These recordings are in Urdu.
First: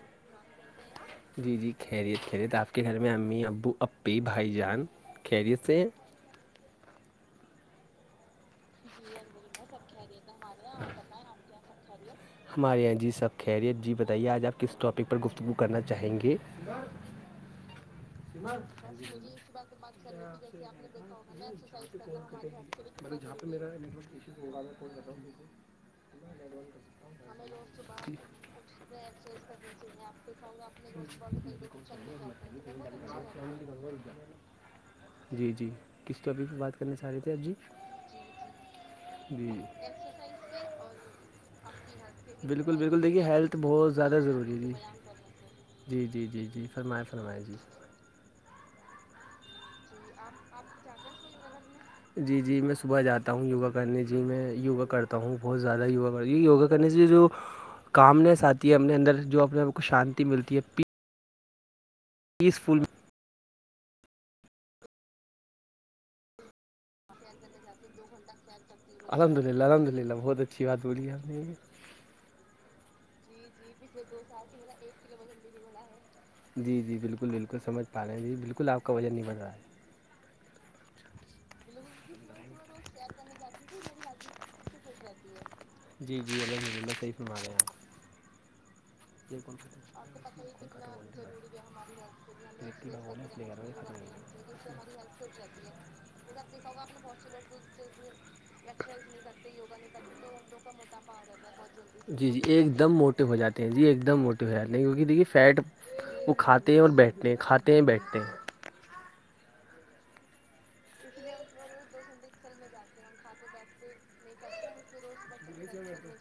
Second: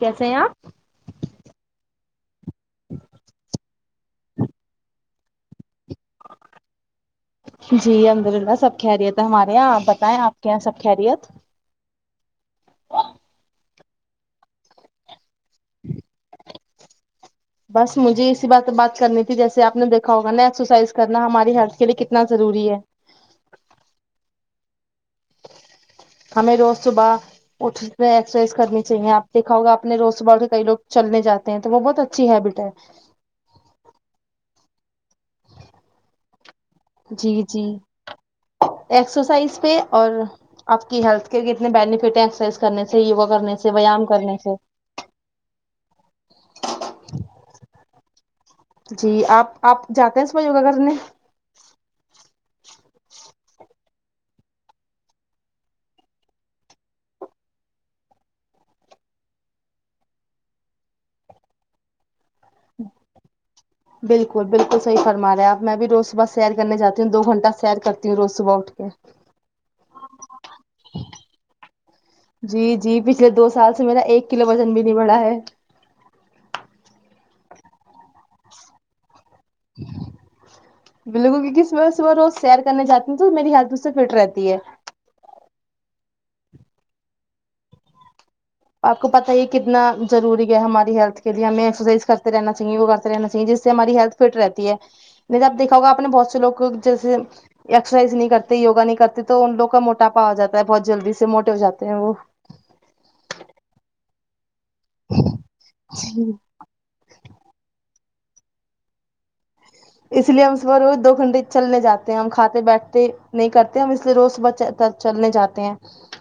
کیسے ہیں آپ جی جی خیریت خیریت آپ کے گھر میں امی ابو بے بھائی جان خیریت سے ہے جی الحمد اللہ سب خیریت ہے ہمارے یہاں آپ بتائیں آپ کے یہاں سب خیریت ہمارے یہاں جی سب خیریت جی بتائیے آج آپ کس ٹاپک پر گفتگو کرنا چاہیں گے بس مجھے اسی بات بات کرنی تھی جیسے آپ نے دیکھا ہوگا نا ایکسرسائز کرنا ہماری ہیلتھ کے لیے کتنا ضروری ہے [unintelligible] [unintelligible] ہمیں روز صبح اٹھتے ایکسرسائز کرنی چاہیے آ دیکھا ہوگا اپنے روز صبح اٹھ کے کئی لوگ چلنےجاتے ہیں تو وہ بہت اچھی ہیبٹ ہے جی جی کس تو ابھی بات کر کرنا چہرے تھے جی جی ایکسرسائز پہ اور آپ کی ہیلتھ کے کتنے بینیفٹ ہیں ایکسرسائز بالکل کرنے سے بالکل دیکھیے یوگا ہیلتھ کرنے تو سے بہت ویام زیادہ کرنے سے ضروری جی جی جی جی جی فرمائے فرمائے جی جی آپ آپ جاتے ہیں صبع یوگا کرنے جی جی میں صبح جاتا ہوں یوگا کرنے جی میں یوگا کرتا ہوں بہت زیادہ یوگا کر یوگا کرنے سے جو کامنس آتی ہے اپنے اندر جو اپنے آپ کو شانتی ملتی ہے پیس فھول بالکل بالکل صحیح فرمارے آپ میں بھی روز صبح سیر کرنے جاتی ہوں دو گھنٹہ سیر کرتی ہوں روز صبح اٹھ کے الحمد اللہ الحمد اللہ بہت اچھی بات بولی ہے آپ نے جی جی پچھلے دو سال سے میرا ایک کلو وزن بھی نہیں بڑھا ہے جی جی بالکل بالکل سمجھ پا رہے ہیں جی بالکل آپ کا وجن نہیں بن رہا ہے بالکل کی کس وجہ سےب روز سیر کرنے جاتی ہ تو میری ہیلتھ اس سے فٹ رہتی ہے ہو جی ہے [unintelligible] جی جی الحمد اللہ صحیح فرما رہے ہیں اپ آپ کو پتا یہ ہی ہے کون کتنا آپ ضروری ہے ہماری ہیلتھ کےلئے ہمیں ایکسرسائز کرتے رہنا چاہیے یوگا کرتے رہنا اپنی چاہیے جس سے کو ہماری ضروری ہیلتھ فٹ رہتی ہے آب دیکھا ہوگا ہے آپ نے بہت سے لوگ جیسے ایکسرسائز نہیں کرتے یوگا نہیں کرتے تو ان لوگ کا موٹاپا ا جاتا ہے بہت جلدی سے موٹے ہو جاتے ہیں وہ جی جی ایک دم موٹے ہو جاتے ہیں جی ایک دم موٹے ہو جاتے ہیں کیونکہ دیکھیے فیٹ جی وہ کھا تے ہیں اور بیٹھتے ہیں کھاتے ہیں بیٹھتے ہیں اس لیے ہم صبح روز دو گھنٹے چلنے جاتے ہیں ہم کھاتے بیٹھتے نہیں کرتے ہم اس لیے روز صبح چلنے جاتے ہیں جی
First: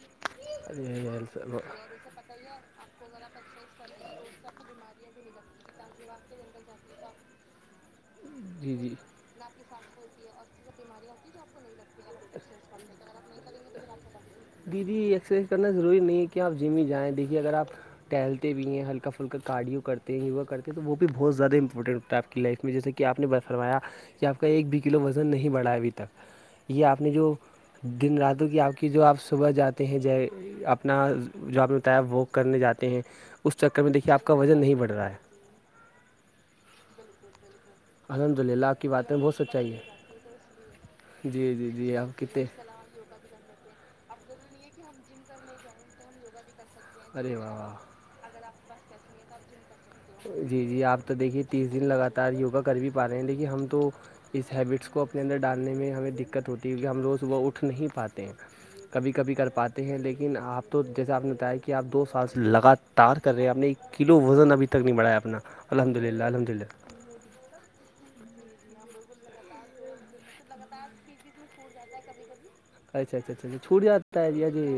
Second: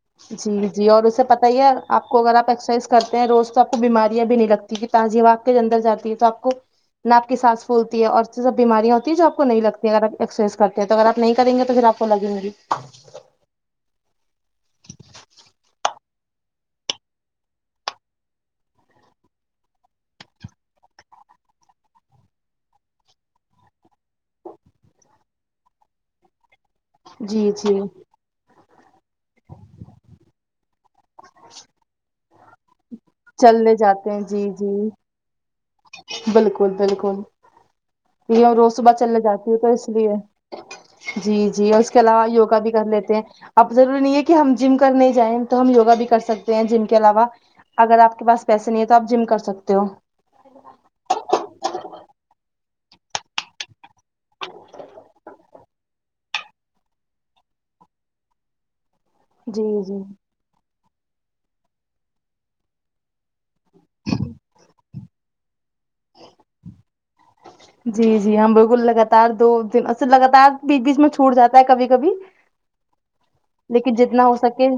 جی جی جی اور اسے پتہ ہی ہے آپ کو اگر آپ ایکسرسائز کرتے ہیں روز تو آپ کو بیماریاں بھی نہیں لگتی تازی ہوا کے اندر جاتی ہے تو آپ کو نا اپ کی سانس پھولتی ہے اور سب جی بیماریا جی ہوتی ہیں جو آپ کو نہیں لگتی اگر آپ ایکسر سائز کرتے ہیں تو اگر آپ نہیں کریں گے تو پھر آپ کو لگیں گے دیدی ایکسرسائز کرنا ضروری نہیں ہے کہ آپ جم ہی جائیں دیکھیے اگر آپ ٹہلتے بھی ہیں ہلکا پھلکا کاارڈیوں کرتے ہیں یوگا کرتے ہیں تو وہ بھی بہت زیادہ امپورٹنٹ ہوتا ہے آپ کا لائف میں جیسے کہ آپ نے ب فرمایا کہ آپ کا ایک بھی کلو وزن نہیں بڑھا ہے ابھی تک یہ آپ نے جو جی جی دن راتوں کی آپ کی جو آپ صبح جاتے ہیں جے آپ اپنا جو آپ نے بتایا وہ کرنے جاتے ہیں اس چلنے چکر میں جاتے دیکھیے ہیں آپ کا جی وزن نہیں بڑھ جی رہا ہے بالکل بالکل الحمد یہ اللہ روز آپ کی صبح بات میں چلنے بہت جاتی ہوں سچائی تو اس ہے لیے جی جی اور اس جی کے آپ علاوہ کتے یوگا بھی کر لیتے ہیں اب ضروری نہیں ہے کہ ہم جم کرنے جائیں تو ہم یوگا بھی کر سکتے ہیں جم کے علاوہ ارے واہ واہ اگر آپ کے پاس پیسے نہیں ہے تو آپ جم کر سکتے ہو جی جی آپ تو دیکھیے تیس دن لگاتار یوگا کر بھی پا رہے ہیں دیکھیے ہم تو اس ہیبٹس کو اپنے اندر ڈالنے میں ہمیں دقت ہوتی ہے کیونکہ ہم روز صبح اٹھ نہیں پاتے ہیں کبھی کبھی کر جی پاتے ہیں جی لیکن آپ تو جیسے آپ نے بتایا کہ آپ دو سال سے لگاتار کر رہے ہیں آپ نے ایک کلو وزن ابھی تک نہیں بڑھایا اپنا الحمد اللہ الحمد اللہ جی جی ہم بالکل لگاتار دو دن لگاتار بیچ بیچ میں چھوٹ جاتا ہے کبھی کبھی اچھا اچھا اچھا اچا چھوٹ لیکن جاتا جتنا ہو جی ارے سکے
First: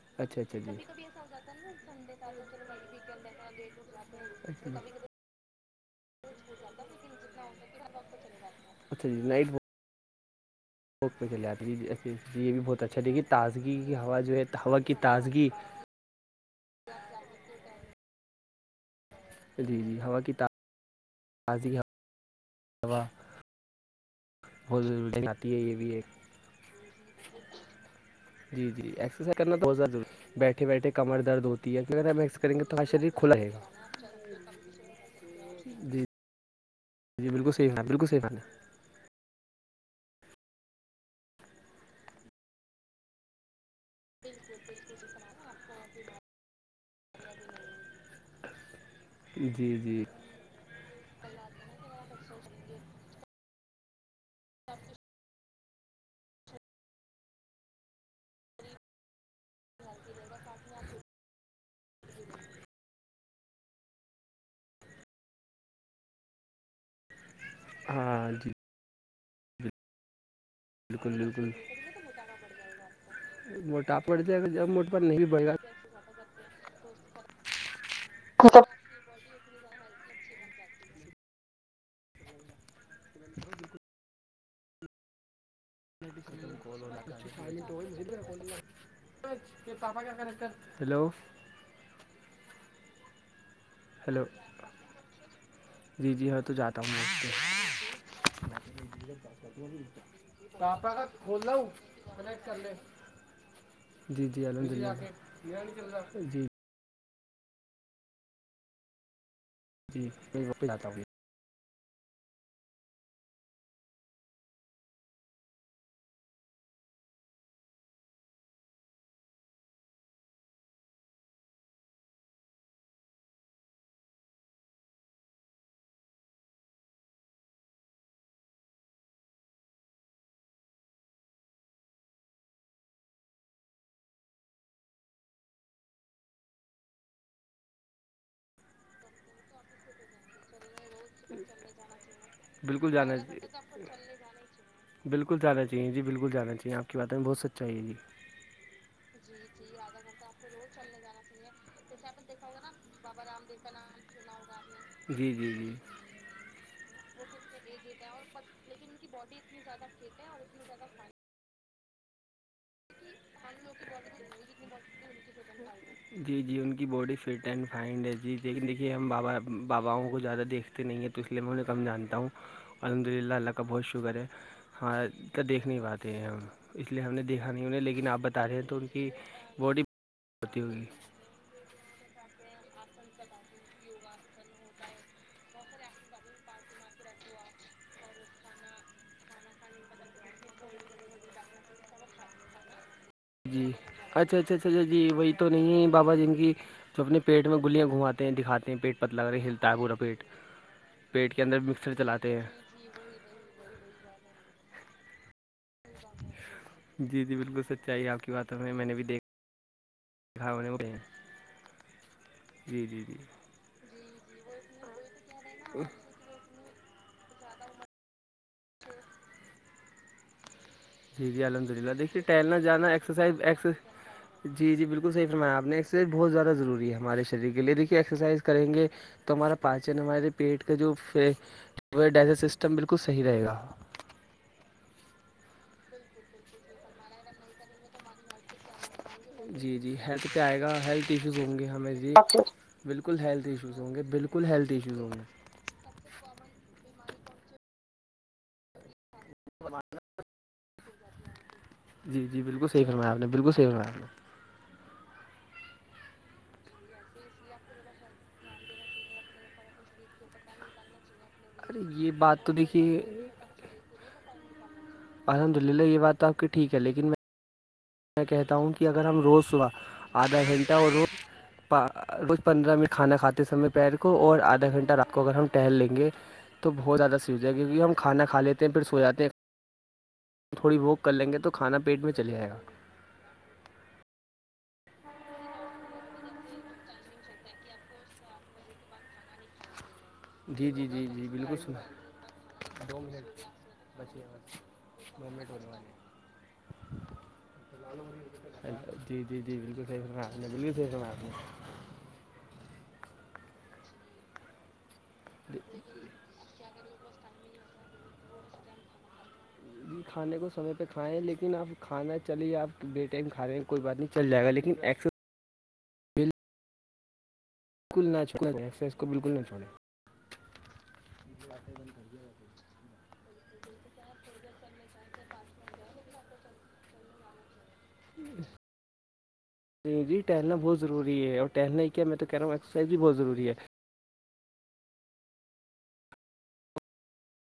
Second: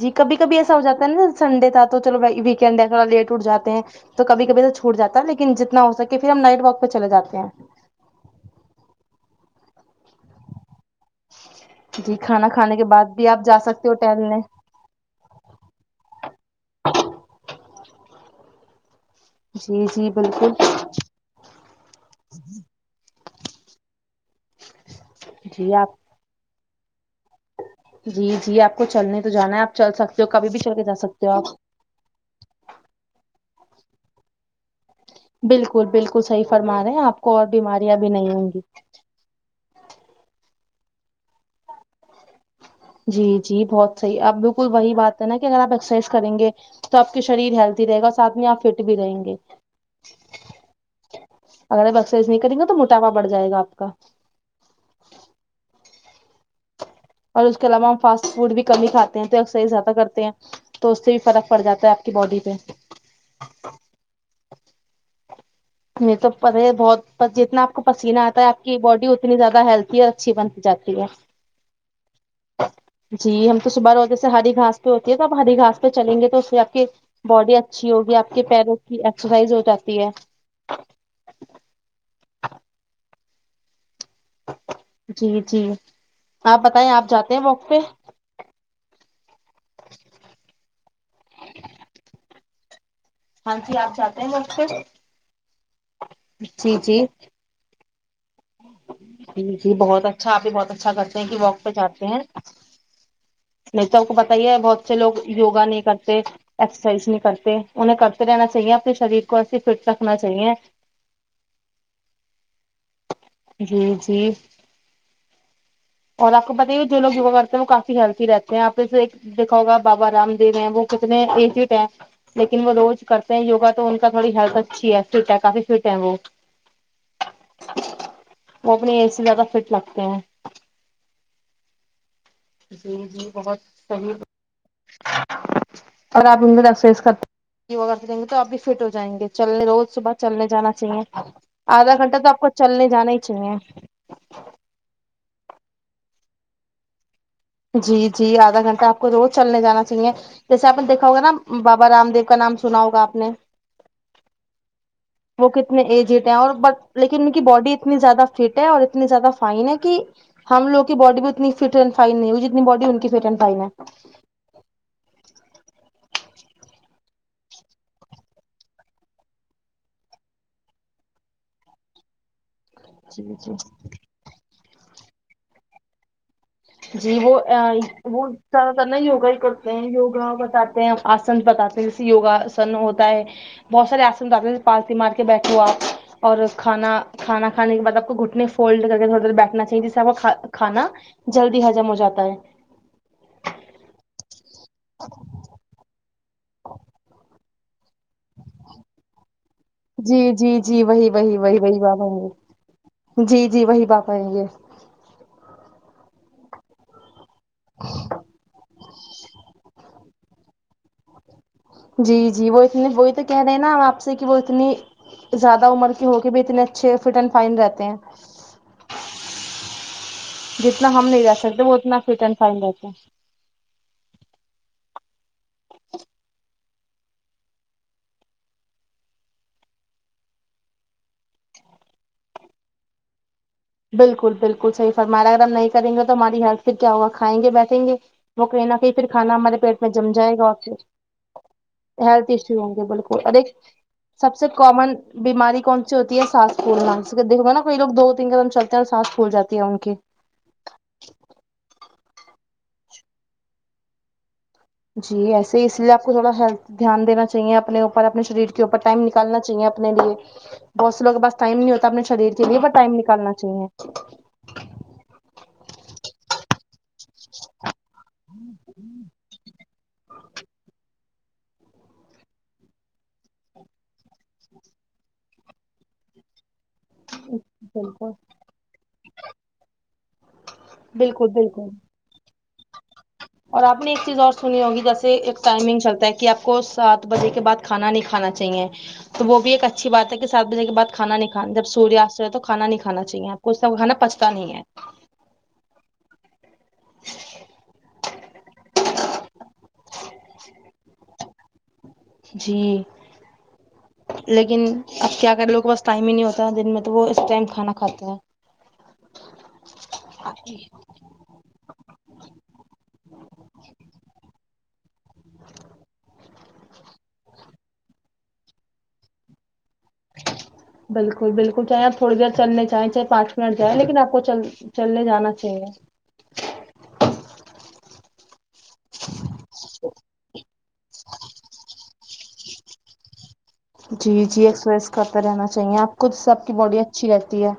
جی کبھی کبھی ایسا ہو جاتا ہے نا سنڈے تھا تو چلو بھائی ویکینڈ ہے تھوڑا لیٹ اٹھ جاتے ہیں تو کبھی کبھی تو چھوٹ جاتا ہے لیکن جتنا ہو سکے پھر ہم نائٹ واک پہ چلے جاتے ہیں اچھا جی نائٹ میں واک پے چلے جاتے جی کھانا یہ بھی کھانے بہت کے اچھا بعد دیکھی بھی آپ جا سکتے ہو تازگی ہوا جو ٹہلنے ہے ہوا کی تازگی جی جی بالکل [unintelligible] ہوا بہت ضروری آتی ہے جی یہ آپ بھی ایک جی آپ کو جی چلنے تو ایکسرسائز جانا کرنا ہے آپ بہت چل سکتے ہو ضروری کبھی بھی بیٹھے چل کے بیٹھے جا کمر سکتے ہو آپ درد ہوتی ہے [unintelligible] کریں گے تو ہمارا شریر کھلا رہے گا [unintelligible] بالکل جی بالکل صحیح فرما رہے ہیں آپ جی کو اور بالکل صحیح ہے بیماریاں بالکل بھی صحیح نہیں ہوں ہے گی جی جی بہت صحیح اب بالکل وہی بات ہے نا کہ اگر آپ ایکسرسائز کریں گے تو آپ کے شریر ہیلتی رہے گا اور ساتھ میں آپ فٹ بھی رہیں گے جی جی اگر آپ ایکسرسائز نہیں کریں گے تو موٹاپا بڑھ جائے گا آپ کا [unintelligible] اور اس کے علاوہ ہم فاسٹ فوڈ بھی کم ہی کھاتے ہیں تو ایکسرسائز زیادہ کرتے ہیں تو اس سے بھی فرق پڑھ جاتا ہے آپ کی باڈی پہ [unintelligible] بہت جتنا آپ کو پسینہ ہاں آتا ہے جی آپ کی باڈی اتنی زیادہ ہیلتی ہے اچھی بنتی جاتی ہے بالکل بالکل جی ہم تو صبح روز موٹاپا بڑھ جیسے جائے گا ہری جب گھاس پہ موٹاپا ہوتی ہے نہیں تو بھی اب بڑھے گا ہری گھاس پہ چلیں گے تو اس سے آپ کی باڈی اچھی ہوگی آپ کے پیروں کی ایکسرسائز ہو جاتی ہے جی جی آپ بتائیں آپ جاتے ہیں واک پہ [unintelligible] تیرے پاپا کیا کرتے ہے ہیلو ہاں جی آپ جاتے ہیلو ہیں واک پہ جی جی ہاں تو جاتا ہوں واک پے جی جی بہت اچھا آپ ہی بہت اچھا کرتے ہیں کہ واک پہ جاتے ہیں کو جی جی بتایئے الحمد بہت سے لوگ للہ یوگا نہیں کرتے جی ایکسرسائز نہیں کرتے انہیں کرتے رہنا چاہیے اپنے شریر کون سی پھر جی میں جی جی اور آپ کو بتائیے جو لوگ یوگا کرتے ہیں وہ کافی ہیلتی رہتے ہیں آپ میں سے ایک دیکھا ہوگا بابا رام دیو ہیں وہ کتنے ایجڑ ہیں لیکن وہ روز کرتے ہیں یوگا تو ان کا تھوڑی ہیلت اچھی ہے فٹ ہے کافی فٹ ہیں وہ وہ اپنی ایج زیادہ فٹ لگتے ہیں جی جی بہت صحیح اور آپ بھی ایکسرسائز کرتے رہیں گے تو آپ بھی فٹ ہو جائیں گے چلنے روز صبح چلنے جانا چاہیے آدھا گھنٹہ تو آپ کو چلنے بالکل جانا ہی چاہیے بالکل جانا چاہے جی بالکل جانا چایے آپ کی باتوں میں بہت سچ جی جی آدھا گھنٹہ آپ کو روز چلنے جانا چاہیے جیسے آپ نے دیکھا ہوگا نا بابا رام دیو کا نام سنا ہوگا آپ بابا نے رام دیو کا نام سنا ہوگا آپ نے وہ کتنے ایجڈ ہیں اور ب لیکن ان کی باڈی اتنی زیادہ فٹ ہے اور اتنی زیادہ فائن ہے کہ ہم لوگ کی باڈی بھی اتنی فٹ اینڈ فائن نہیں ہو وہ جتنی بڈی ان کی فٹ اینڈ فائن ہے [unintelligible] [inaudible] جی جی ان کی باڈی فٹ اینڈ فائنڈ ہے جی لیکن دیکھیے ہم بابا باباؤں کو زیادہ دیکھ نہیں ہے تو اس لیے میں انہیں کم جانتا ہوں الحمد جی للہ اللہ جی کا بہت شکر ہے ہمارے دیکھ نہیں پاتے ہیں ہم اس لیے ہم جی نے وہ دیکھا نہیں انہیں لیکن آپ وہ بتا رہے ہیں زیادہ تو ان تر نا کی یوگا ہی کرتے باڈی ہیں یوگا ہوتی بتاتے ہوگی ہیں آسن بتاتے ہیں جیسے یوگا آسن ہوتا ہے بہت سار آسن بتاتے ہیں جیے پالسی مار کے بیٹھےہو آپ اور کھانا کھانا خانے کے باد آپ کو گھٹنے فولڈ کر کے تھوڑی دیر بھٹنا چاہیے جیسا آپ کو کھانا جلدی ہجم ہو جاتا ہے جی اچھا اچھا اچھا اچا جی وہی تو نہیں ہے بابا جن کی تو اپنے پیٹ میں گلیاں گھماتے ہیں دکھاتے ہیں پیٹ پت لگ نہیں ہلتا ہے پورا پیٹ جی جی جی وہی پیٹ وہی کے وہی اندر وہی مکسر بات چلاتے ہیں ہے جی جی وہی بات آئیں گے جی جی بالکل سچائی آپ کی باتوں میں میں نے بھی دیکھ کھا ہونے اڑے جی جی وہ اتنی وہی تو کہہ رہے ہیں نا آپ سے کہ وہ اتنی زیادہ عمر کے ہو کے بھی اتنے چھ فٹ اینڈ فائن رہتے ہیں جتنا ہم نہیں جی رہ جی سکتے الحمد وہ للہ اتنا دیکھئے فٹ اینڈ ٹہلنا فائن رہتے جانا ہیں ایکسرسائز ایکسر جی جی بلکل صحیح فرمایاآپ نے ایکرسائز بہت زیدہ ضروری ہے ہمارے شریر کے لی دیکھیے ایکسرسائز کریں گے تو ہمارا پاچن ہمارے پیٹ کا جو فے ڈئزیشن سسٹم بالکل صحیح رہے گا بالکل بالکل صحی فرمایا اگر ہم نہیں کریں گے تو ہماری ہیلت پھر کیا ہوگا کھائیں گے بیٹنگے وہ کہیں نہ کہیں پھر کھانا ہمارے جی پیٹ میں جی جم ہیلتھ جائے پہ گا آ آئے پھر ہیلتھ ایشوز ہوں گے ہمیں جی ہیلتھ ایشو ہوں گے بول بالکل اب ایک ہیلتھ ایشوز ہوں گے سب بالکل سے ہیلتھ کامن ایشوز ہوں گے بیماری کون سی ہوتی ہے سانس پھولنا دیکھو گینا کوئے لوگ دو تین قدم چلتے ہیں اور سانس پھول جاتی ہے ان کی جی جی بالکل صحی فرمایا آپ نے بالکل صحی فرمایا آپ نے جی ایسے ہی اس لیےآپ کو تھوڑا ہیلتھ دھیان دیناچاہیے اپنے اوپر اپنے شریر کے اوپر ٹائم کرنا چاہیے اپنے لیے بہت لوگ بس ٹائم نہیں نے ہوتا اپنے ارے یہ شریر کے بات تو لیے بٹ ٹائم دیکھیے نکالنا چاہیے الحمد للہ یہ بات تو آپ کی ٹھیک ہے لیکن میں میں کہتا ہوں کہ اگر ہم روز صبح آدھا گھنٹہ اور روز پا روز پندرہ منٹ کھانا کھاتے سمے پیر کو اور آدھا گھنٹہ رات کو اگر ہم ٹہل لیں گے تو بہت زیادہ سیوزے گی بھی ہم بالکل کھانا کھا لیتے ہیں پھر سو جاتے ہیں تھوڑی واک کر لیں بالکل گے تو بالکل کھانا پیٹ میں چلے جائے گا اور آپ نے ایک چیز اور سنی ہوگی جیسے ایک ٹائمنگ چلتا ہے کہ آپ کو سات بجے کے بعد کھانا نہیں کھانا چاہیے تو وہ بھی ایک اچھی بات ہے سات بجے جی کے جی باد جی کھانا جی نہیں کھانا بالکل جب سنا سوریاست ہے تو کھانا نہیں دو کھانا چاہیے آپ کو سو وہ کھانا پچتا نہیں ہے گٹ بے [unintelligible] جی جی جی بالکل صحیح فرمایا آپ بلکل فرمایا آپ نے جی لیکن اب کیا کر لوگ کے پس ٹائم ہی نہیں ہوتا دن میں تو وہ اس ٹائم کھانا کھاتے ہیں ام کھانے کو سمے پہ کھائیں لیکن اپ کھانا چلے آپ بیے ٹائم کھا رہے ہیں کوئی بات نہیں چل جائے گا لیکن ایکسرسائز اسکل نا چھوڑے اس ایکسرسائز کو بالکل نہ چھڑیں بالکل بالکل چاہے آپ تھوڑی دیر چلنے چاہیں چاہے پانچ منٹ جائیں لیکن آپ کو چل چلنے جانا چاہیے جی جی ٹہلنا بہت ضروری ہے اور ٹہلنا کیا میں تو کہہ رہا ہوں ایکسرسائز بھی بہت ضروری ہے جی جی ایکسرسائز کرتے رہنا چاہیے آپ خود سے آپ کی باڈی اچھی رہتی ہے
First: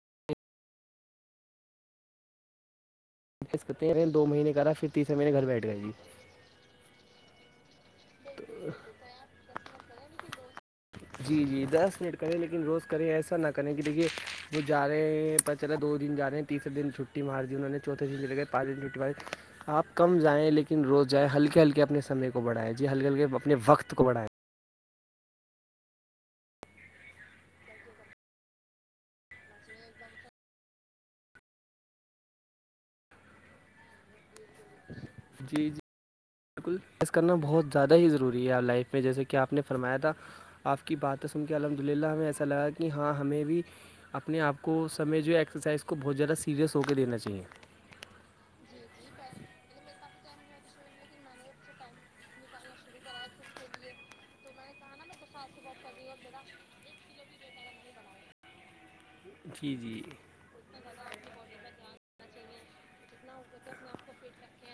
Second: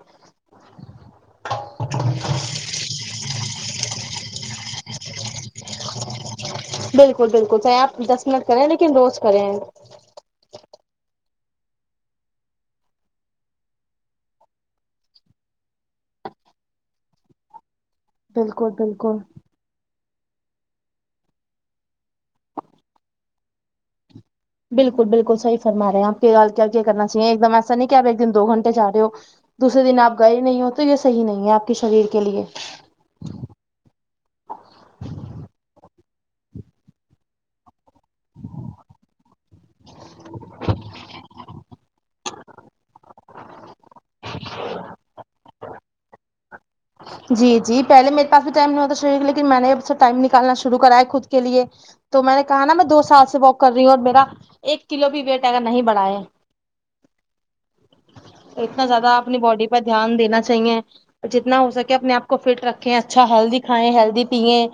[unintelligible] دو مہینے کرا تیرےہینے گھر بیٹھ گئے جی بالکل بالکل چاہے آپ دس منٹ کریں لیکن روز کریں جی جی دس منٹ کریں لیکن روز کریں ایسا نہ کریں کہ دیکھیے وہ جا رہے ہیں پتا چلا دو دن جا رہے ہیں تسرے دن چھٹی مار دی انوں نے چوتےدن بالکل پانچ میکے بعد بالکل ائے آپ کم جائیں لیکن روز جائیں ہلکے ہلکے اپنے سمے کو بڑائے جی ہلکےہلکے اپنے وقت کو بڈائے بالکل بالکل صحی فرماے ہیں آپ کے کیا کیا کرنا چاہیے ایک دم ایسا نہیں کہ آپ ایک دن دو گھنٹے جا رہے ہو دوسر دن آپ گئے نہیں ہوتے یہ صحیح نہیں ہے آپ کے شریر کے لیے جی جی بالکل گس کر نا بہت زیادہ ہی ضروری ہے لائف میں جیسے کہ آپ نے فرمایا تھا آپ کی بات سن کے الحمد للہ ہمیں ایسا لگا کہ ہاں ہمیں بھی اپنے آپ کو سمے جو ہیکسرسسید بھوت زیادہ [unintelligible] جی جی پہلے میرے پاس بھی ٹائم نہیں ہوتا شریف لیکن میں نے اب سے ٹائم نکالنا شرع کرا ہے خود کے لیے تو میں نے کہا نا میں دو سال سے واک کر رہی ہوں اور میرا ایک کلو بھی ویٹ اگر نہیں بڑھائے اتنا زیادہ اپنی باڈی جی پہ جی دھیان دینا چاہیے جتنا ہو سکے اپنے آ کو فٹ رکھیں اچھا ہیلدی کھائیں ہیلدی پییں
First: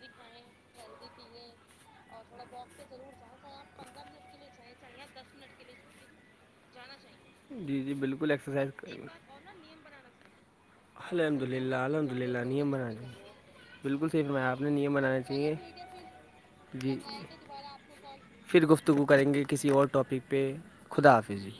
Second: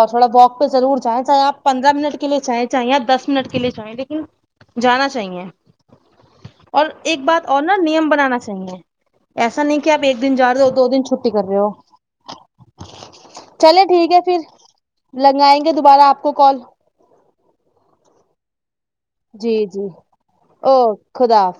اور تھوڑا واک پہ ضرور جائیں چاہیں آپ پندرہ منٹ اور کے لیے جائیں تھوڑواک پہ چاہے آپ ضرور دس چاہ منٹ چے کے لیے آپ جائیں پندرہ لیکن منٹ کے لیے چاہیںے چلے جانا آپ دس چاہیے منٹ کے لیے چلے اور ایک بات اور نا نیم بنانا ایکسرسائز چاہیے کر ایسا نہیں کہ آپ ایک دن جا رہے ہو دو دن چھٹی الحمد کر رہے ہو للہ الحمد للہ نیم بنانا چلے بالکل ٹھیک ہے صحیح پھر فرمایا آپ نے نیم بنانا چاہیے لگائیں گے دوبارہ آپ کو کال جی پھر گفتگو کریں گے جی کسی اور جی ٹاپک پہ خدا حافظ جی